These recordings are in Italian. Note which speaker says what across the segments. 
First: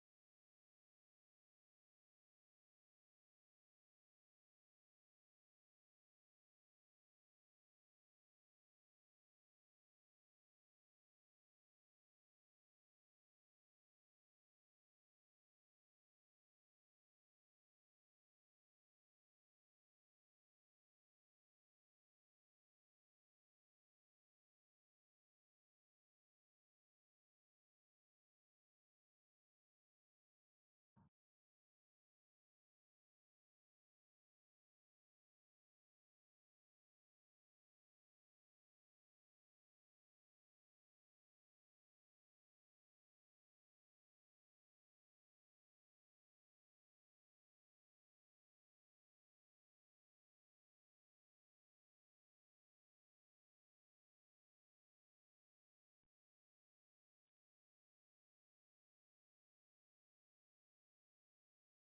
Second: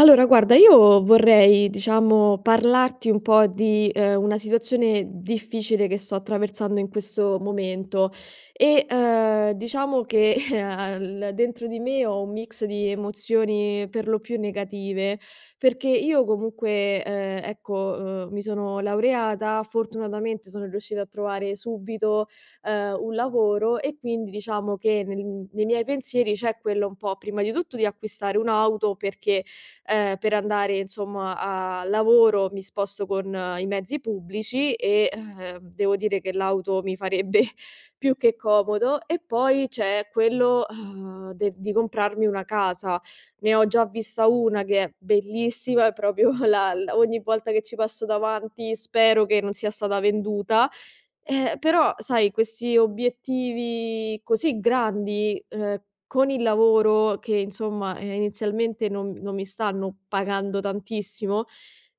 Speaker 1: Allora guarda, io vorrei parlarti un po' di, una situazione difficile che sto attraversando in questo momento e, diciamo che al dentro di me ho un mix di emozioni per lo più negative, perché io comunque, mi sono laureata, fortunatamente sono riuscita a trovare subito, un lavoro, e quindi diciamo che nel nei miei pensieri c'è quello un po' prima di tutto di acquistare un'auto perché, per andare insomma a lavoro mi sposto con i mezzi pubblici, e devo dire che l'auto mi farebbe più che comodo. E poi c'è quello, de di comprarmi una casa. Ne ho già vista una che è bellissima, è proprio la l ogni volta che ci passo davanti spero che non sia stata venduta, però sai, questi obiettivi così grandi, con il lavoro che insomma, inizialmente non mi stanno pagando tantissimo,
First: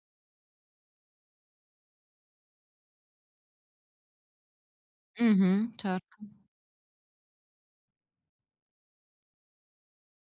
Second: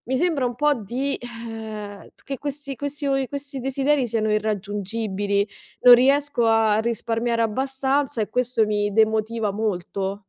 Speaker 1: mi sembra un po' di che questi desideri siano irraggiungibili.
Speaker 2: Mh-mh,
Speaker 1: Non
Speaker 2: certo.
Speaker 1: riesco a risparmiare abbastanza, e questo mi demotiva molto.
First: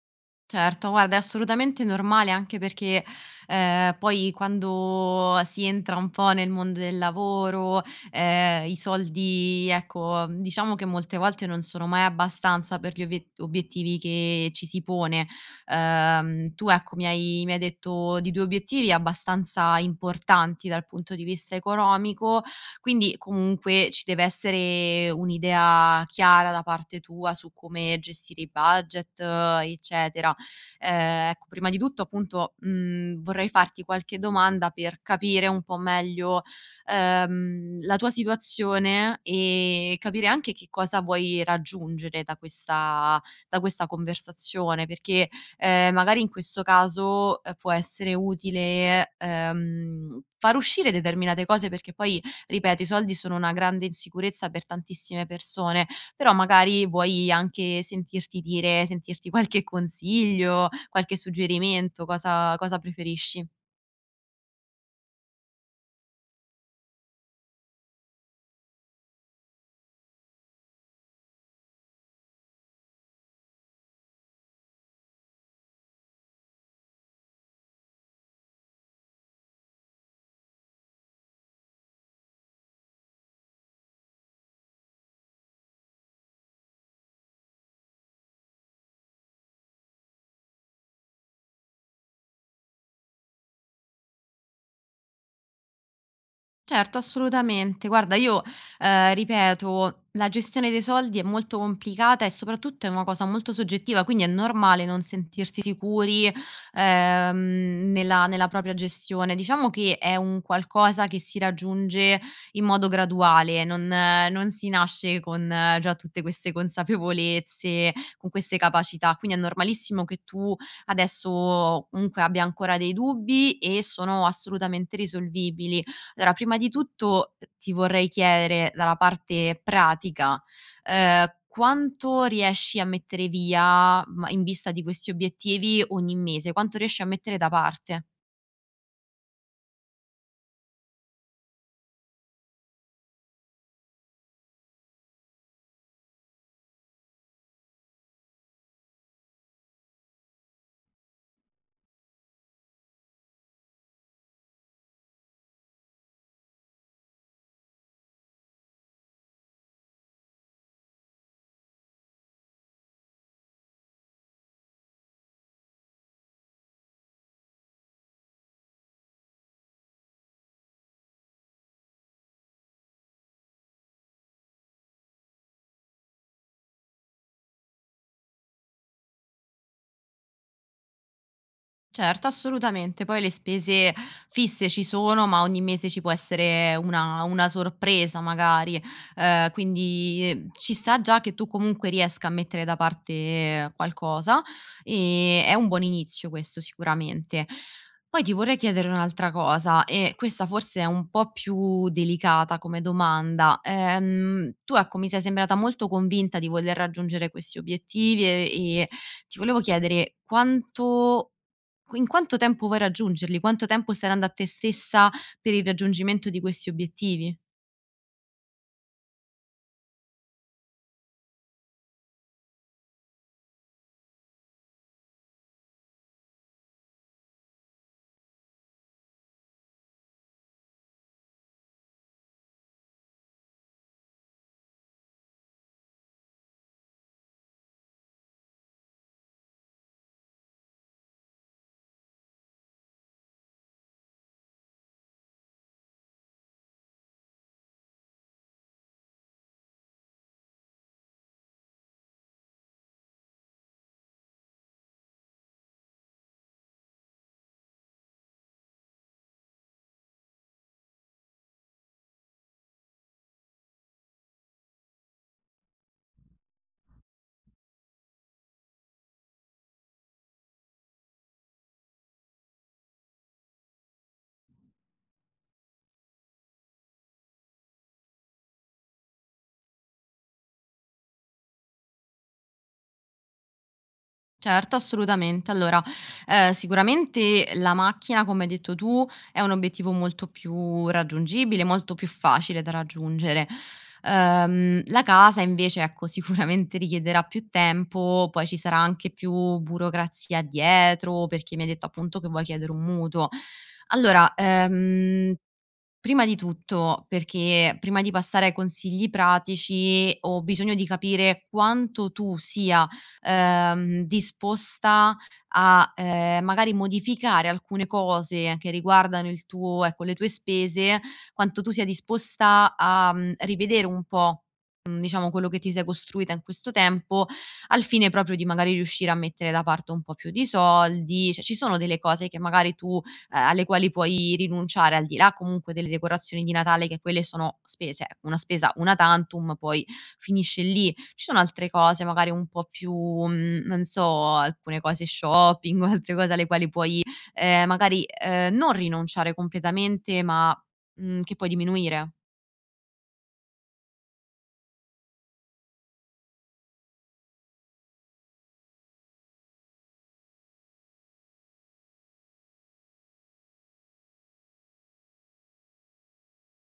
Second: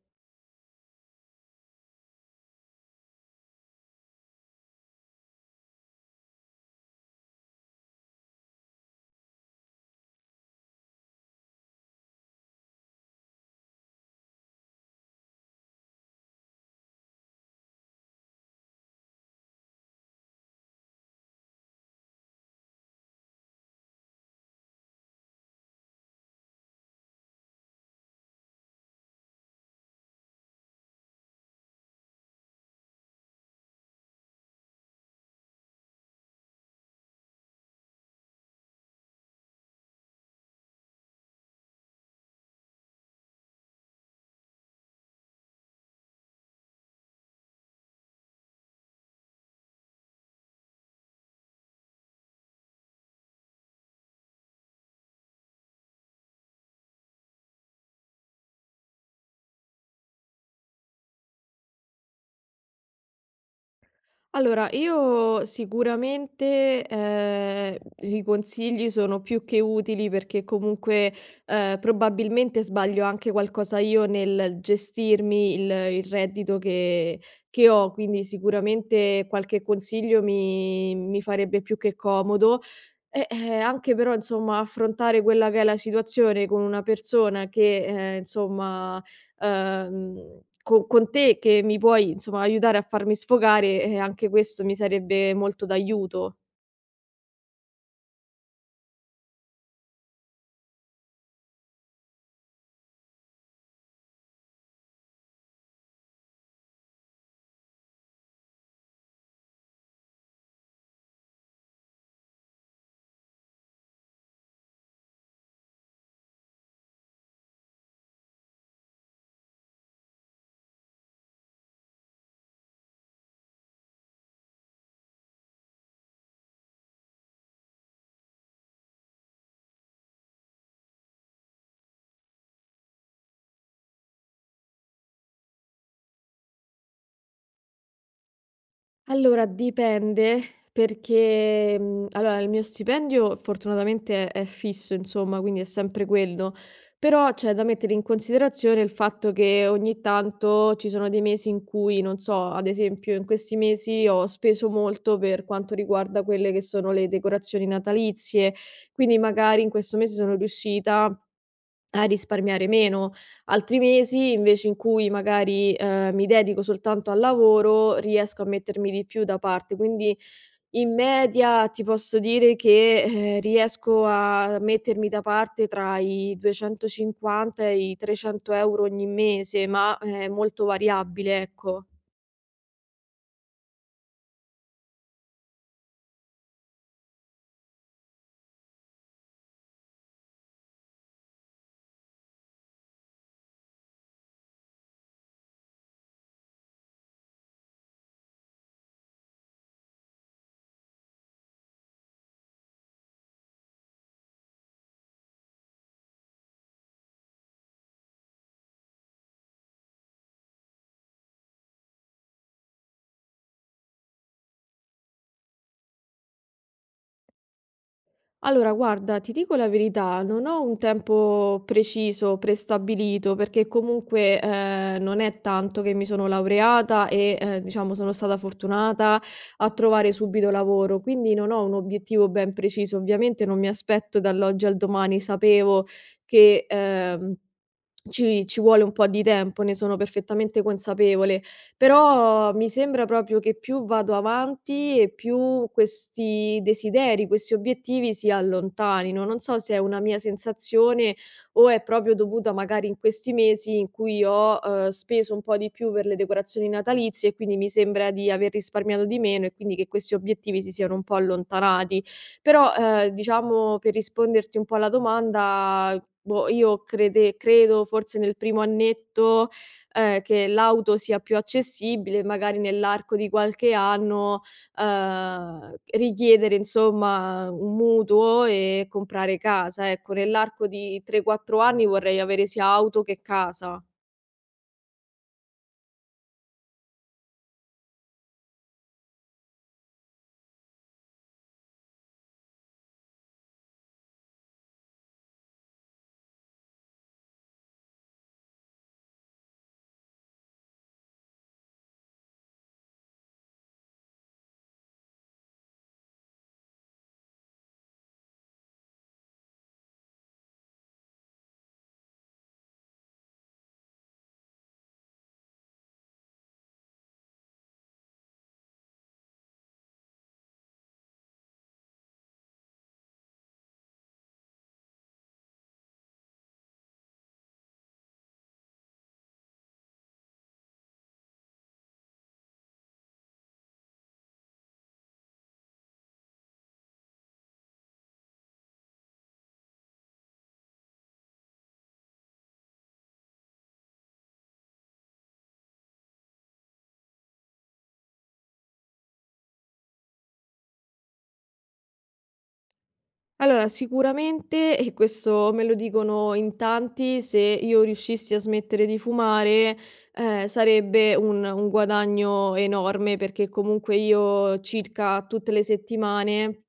Speaker 2: Certo, guarda, è assolutamente normale anche perché, poi quando si entra un po' nel mondo del lavoro, i soldi ecco, diciamo che molte volte non sono mai abbastanza per gli obiettivi che ci si pone. Tu ecco, mi hai detto di 2 obiettivi abbastanza importanti dal punto di vista economico, quindi comunque ci deve essere un'idea chiara da parte tua su come gestire i budget, eccetera. Ecco, prima di tutto appunto, vorrei farti qualche domanda per capire un po' meglio, la tua situazione e capire anche che cosa vuoi raggiungere da questa conversazione, perché, magari in questo caso, può essere utile, far uscire determinate cose perché poi, ripeto, i soldi sono una grande insicurezza per tantissime persone però magari vuoi anche sentirti qualche consiglio, qualche suggerimento, cosa preferisci?
Speaker 1: Allora, io sicuramente, i consigli sono più che utili, perché comunque, probabilmente sbaglio anche qualcosa io nel gestirmi il reddito che ho, quindi sicuramente qualche consiglio mi farebbe più che comodo. Anche però insomma affrontare quella che è la situazione con una persona che, insomma co con te che mi puoi, insomma, aiutare a farmi sfogare, anche questo mi sarebbe molto d'aiuto.
Speaker 2: Certo, assolutamente. Guarda, io, ripeto, la gestione dei soldi è molto complicata e soprattutto è una cosa molto soggettiva, quindi è normale non sentirsi sicuri, nella propria gestione. Diciamo che è un qualcosa che si raggiunge in modo graduale, non non si nasce con già tutte queste consapevolezze, con queste capacità, quindi è normalissimo che tu adesso comunque abbia ancora dei dubbi e sono assolutamente risolvibili. Allora, prima di tutto ti vorrei chiedere dalla parte pratica, quanto riesci a mettere via, ma in vista di questi obiettivi, ogni mese? Quanto riesci a mettere da parte?
Speaker 1: Allora dipende, perché, allora il mio stipendio fortunatamente è fisso insomma, quindi è sempre quello, però c'è da mettere in considerazione il fatto che ogni tanto ci sono dei mesi in cui, non so, ad esempio in questi mesi ho speso molto per quanto riguarda quelle che sono le decorazioni natalizie, quindi magari in questo mese sono riuscita a risparmiare meno. Altri mesi invece in cui magari, mi dedico soltanto al lavoro, riesco a mettermi di più da parte. Quindi in media ti posso dire che, riesco a mettermi da parte tra i 250 e i 300 € ogni mese, ma è molto variabile, ecco.
Speaker 2: Certo, assolutamente. Poi le spese fisse ci sono, ma ogni mese ci può essere una sorpresa magari, quindi, ci sta già che tu comunque riesca a mettere da parte qualcosa, è un buon inizio questo sicuramente. Poi ti vorrei chiedere un'altra cosa e questa forse è un po' più delicata come domanda. Tu ecco, mi sei sembrata molto convinta di voler raggiungere questi obiettivi e ti volevo chiedere quanto in quanto tempo vuoi raggiungerli? Quanto tempo stai dando a te stessa per il raggiungimento di questi obiettivi?
Speaker 1: Allora, guarda, ti dico la verità, non ho un tempo preciso, prestabilito, perché comunque non è tanto che mi sono laureata, e diciamo sono stata fortunata a trovare subito lavoro, quindi non ho un obiettivo ben preciso. Ovviamente non mi aspetto dall'oggi al domani, sapevo che ci vuole un po' di tempo, ne sono perfettamente consapevole, però mi sembra proprio che più vado avanti e più questi desideri, questi obiettivi si allontanino. Non so se è una mia sensazione o è proprio dovuta magari in questi mesi in cui ho, speso un po' di più per le decorazioni natalizie, e quindi mi sembra di aver risparmiato di meno, e quindi che questi obiettivi si siano un po' allontanati. Però, diciamo per risponderti un po' alla domanda, boh, io crede credo forse nel primo annetto, che l'auto sia più accessibile, magari nell'arco di qualche anno, richiedere insomma un mutuo e comprare casa. Ecco, nell'arco di 3, 4 anni vorrei avere sia auto che casa.
Speaker 2: Certo, assolutamente. Allora, sicuramente la macchina, come hai detto tu, è un obiettivo molto più raggiungibile, molto più facile da raggiungere. La casa invece, ecco, sicuramente richiederà più tempo, poi ci sarà anche più burocrazia dietro, perché mi hai detto appunto che vuoi chiedere un mutuo. Allora, prima di tutto, perché prima di passare ai consigli pratici ho bisogno di capire quanto tu sia, disposta a, magari modificare alcune cose che riguardano il tuo ecco, le tue spese, quanto tu sia disposta a, rivedere un po' diciamo quello che ti sei costruita in questo tempo, al fine proprio di magari riuscire a mettere da parte un po' più di soldi. Cioè ci sono delle cose che magari tu alle quali puoi rinunciare, al di là comunque delle decorazioni di Natale che quelle sono spese, cioè una spesa una tantum, poi finisce lì. Ci sono altre cose magari un po' più, non so, alcune cose shopping o altre cose alle quali puoi, magari, non rinunciare completamente ma, che puoi diminuire.
Speaker 1: Allora, sicuramente, e questo me lo dicono in tanti, se io riuscissi a smettere di fumare, sarebbe un guadagno enorme, perché comunque io circa tutte le settimane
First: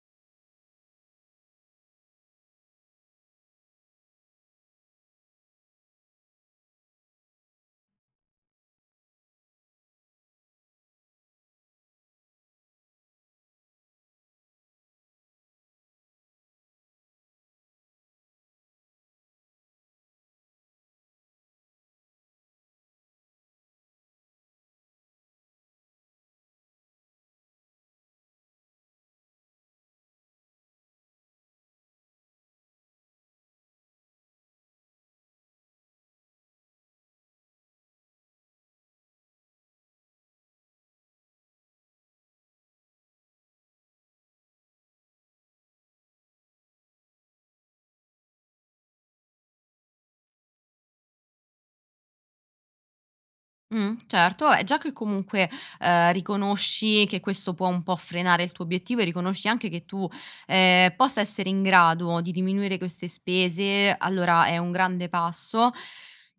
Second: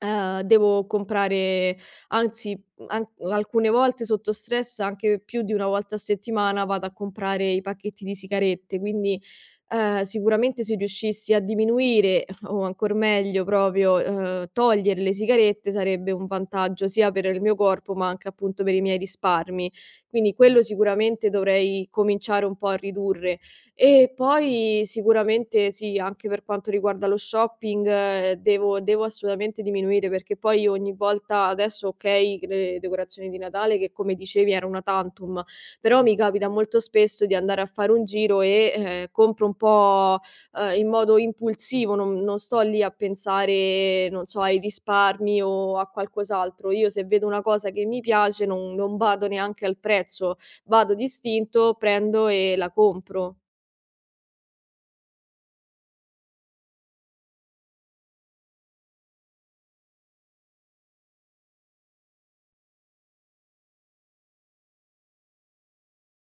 Speaker 1: Devo comprare, anzi, an alcune volte sotto stress, anche più di 1 volta a settimana, vado a comprare i pacchetti di sigarette, quindi, sicuramente se riuscissi a diminuire o ancor meglio proprio, togliere le sigarette, sarebbe un vantaggio sia per il mio corpo, ma anche appunto per i miei risparmi. Quindi quello sicuramente dovrei cominciare un po' a ridurre. E poi sicuramente sì, anche per quanto riguarda lo shopping, devo assolutamente diminuire, perché poi ogni volta adesso okay, le decorazioni di Natale, che come dicevi era una tantum, però mi capita molto spesso di andare a fare un giro e, compro un po', in modo impulsivo, non sto lì a pensare, non so, ai risparmi o a qualcos'altro. Io se vedo una cosa che mi piace non bado neanche al prezzo, vado d'istinto, prendo e la compro.
Speaker 2: Certo, vabbè già che comunque, riconosci che questo può un po' frenare il tuo obiettivo e riconosci anche che tu, possa essere in grado di diminuire queste spese, allora è un grande passo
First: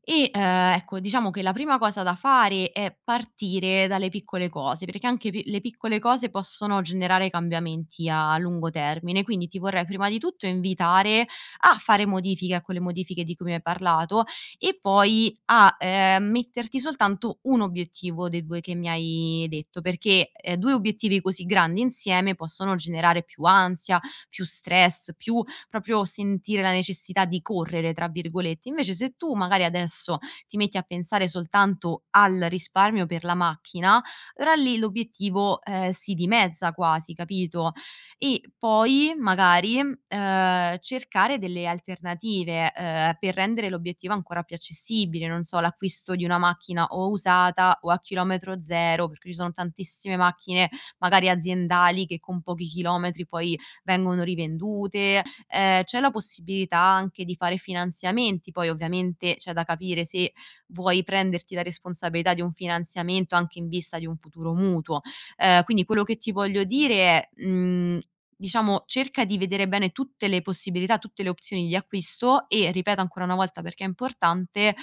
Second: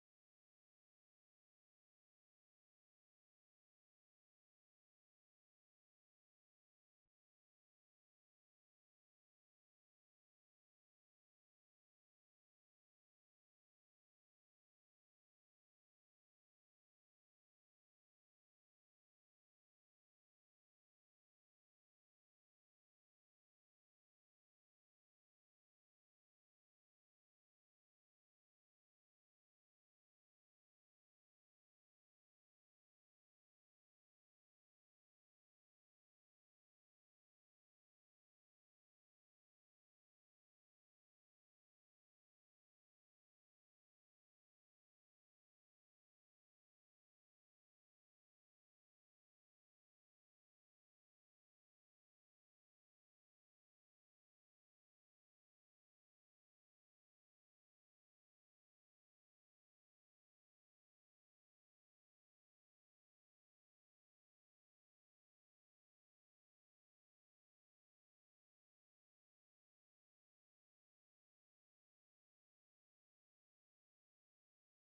Speaker 2: e, ecco diciamo che la prima cosa da fare è partire dalle piccole cose, perché anche pi le piccole cose possono generare cambiamenti a lungo termine. Quindi ti vorrei prima di tutto invitare a fare modifiche a quelle modifiche di cui mi hai parlato e poi a, metterti soltanto 1 obiettivo dei 2 che mi hai detto, perché, 2 obiettivi così grandi insieme possono generare più ansia, più stress, più proprio sentire la necessità di "correre" tra virgolette. Invece se tu magari adesso ti metti a pensare soltanto al risparmio per la macchina, allora lì l'obiettivo, si dimezza quasi, capito? E poi magari, cercare delle alternative, per rendere l'obiettivo ancora più accessibile, non so, l'acquisto di una macchina o usata o a chilometro zero, perché ci sono tantissime macchine magari aziendali che con pochi chilometri poi vengono rivendute. C'è la possibilità anche di fare finanziamenti, poi ovviamente c'è da capire se vuoi prenderti la responsabilità di un finanziamento anche in vista di un futuro mutuo. Quindi quello che ti voglio dire è, diciamo cerca di vedere bene tutte le possibilità, tutte le opzioni di acquisto e, ripeto ancora una volta perché è importante,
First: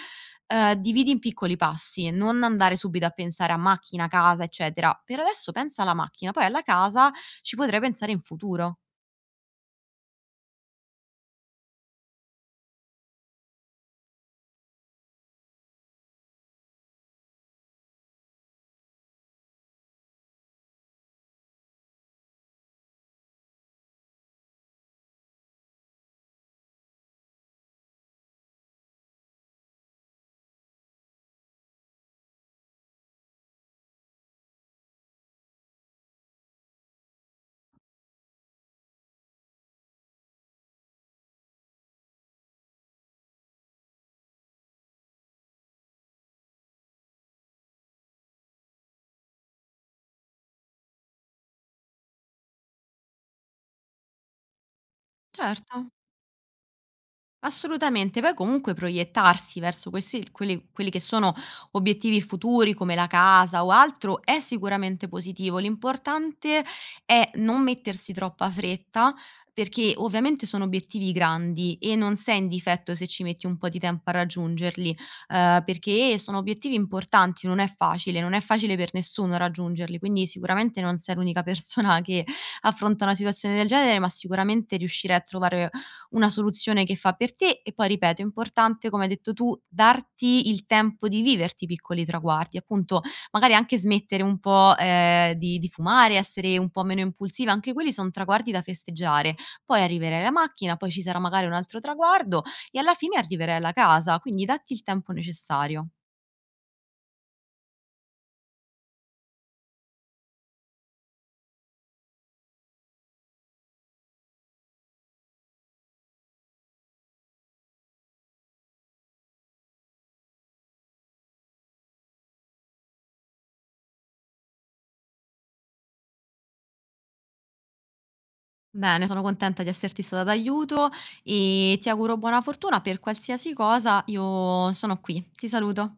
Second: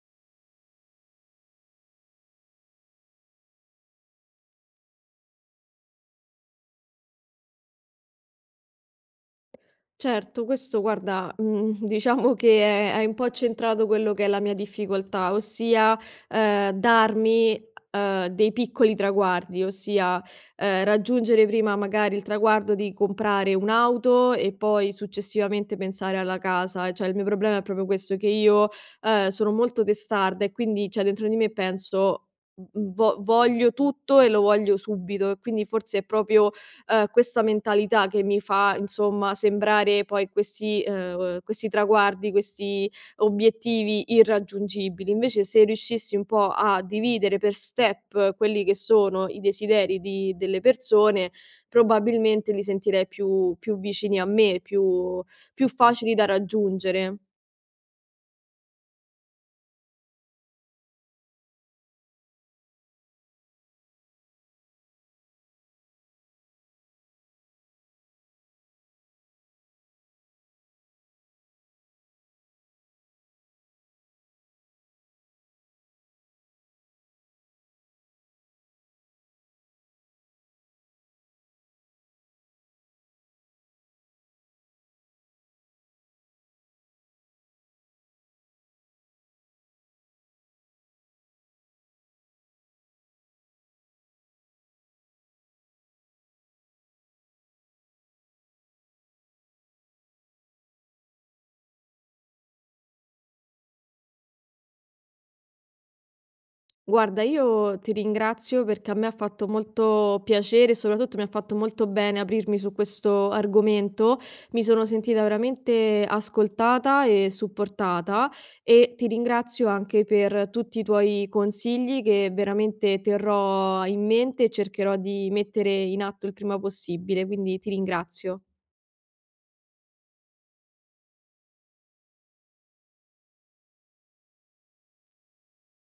Speaker 2: dividi in piccoli passi, non andare subito a pensare a macchina, casa, eccetera. Per adesso pensa alla macchina, poi alla casa ci potrai pensare in futuro.
Speaker 1: Certo, questo guarda, diciamo che è hai un po' accentrato quello che è la mia difficoltà, ossia, darmi, dei piccoli traguardi, ossia, raggiungere prima magari il traguardo di comprare un'auto e poi successivamente pensare alla casa. Cioè, il mio problema è proprio questo, che io, sono molto testarda e quindi, cioè, dentro di me penso: "V vo Voglio tutto e lo voglio subito", e quindi forse è proprio questa mentalità che mi fa insomma sembrare poi questi traguardi, questi obiettivi irraggiungibili. Invece se riuscissi un po' a dividere per step quelli che sono i desideri di delle persone, probabilmente li sentirei più vicini a me, più
Speaker 2: Certo.
Speaker 1: facili da raggiungere.
Speaker 2: Assolutamente, poi comunque proiettarsi verso questi quelli quelli che sono obiettivi futuri come la casa o altro è sicuramente positivo. L'importante è non mettersi troppa fretta, perché ovviamente sono obiettivi grandi e non sei in difetto se ci metti un po' di tempo a raggiungerli, perché sono obiettivi importanti, non è facile, non è facile per nessuno raggiungerli, quindi sicuramente non sei l'unica persona che affronta una situazione del genere, ma sicuramente riuscirai a trovare una soluzione che fa per te e poi ripeto, è importante, come hai detto tu, darti il tempo di viverti i piccoli traguardi, appunto magari anche smettere un po', di fumare, essere un po' meno impulsiva, anche quelli son traguardi da festeggiare. Poi arriverai alla macchina, poi ci sarà magari un altro traguardo e alla fine arriverai alla casa, quindi datti il tempo necessario.
Speaker 1: Guarda, io ti ringrazio perché a me ha fatto molto piacere e soprattutto mi ha fatto molto bene aprirmi su questo argomento. Mi sono sentita veramente ascoltata e supportata, e ti ringrazio anche per tutti i tuoi consigli, che veramente terrò in mente e cercherò di mettere in atto il prima possibile, quindi ti ringrazio.
Speaker 2: Bene, sono contenta di esserti stata d'aiuto e ti auguro buona fortuna per qualsiasi cosa, io sono qui. Ti saluto.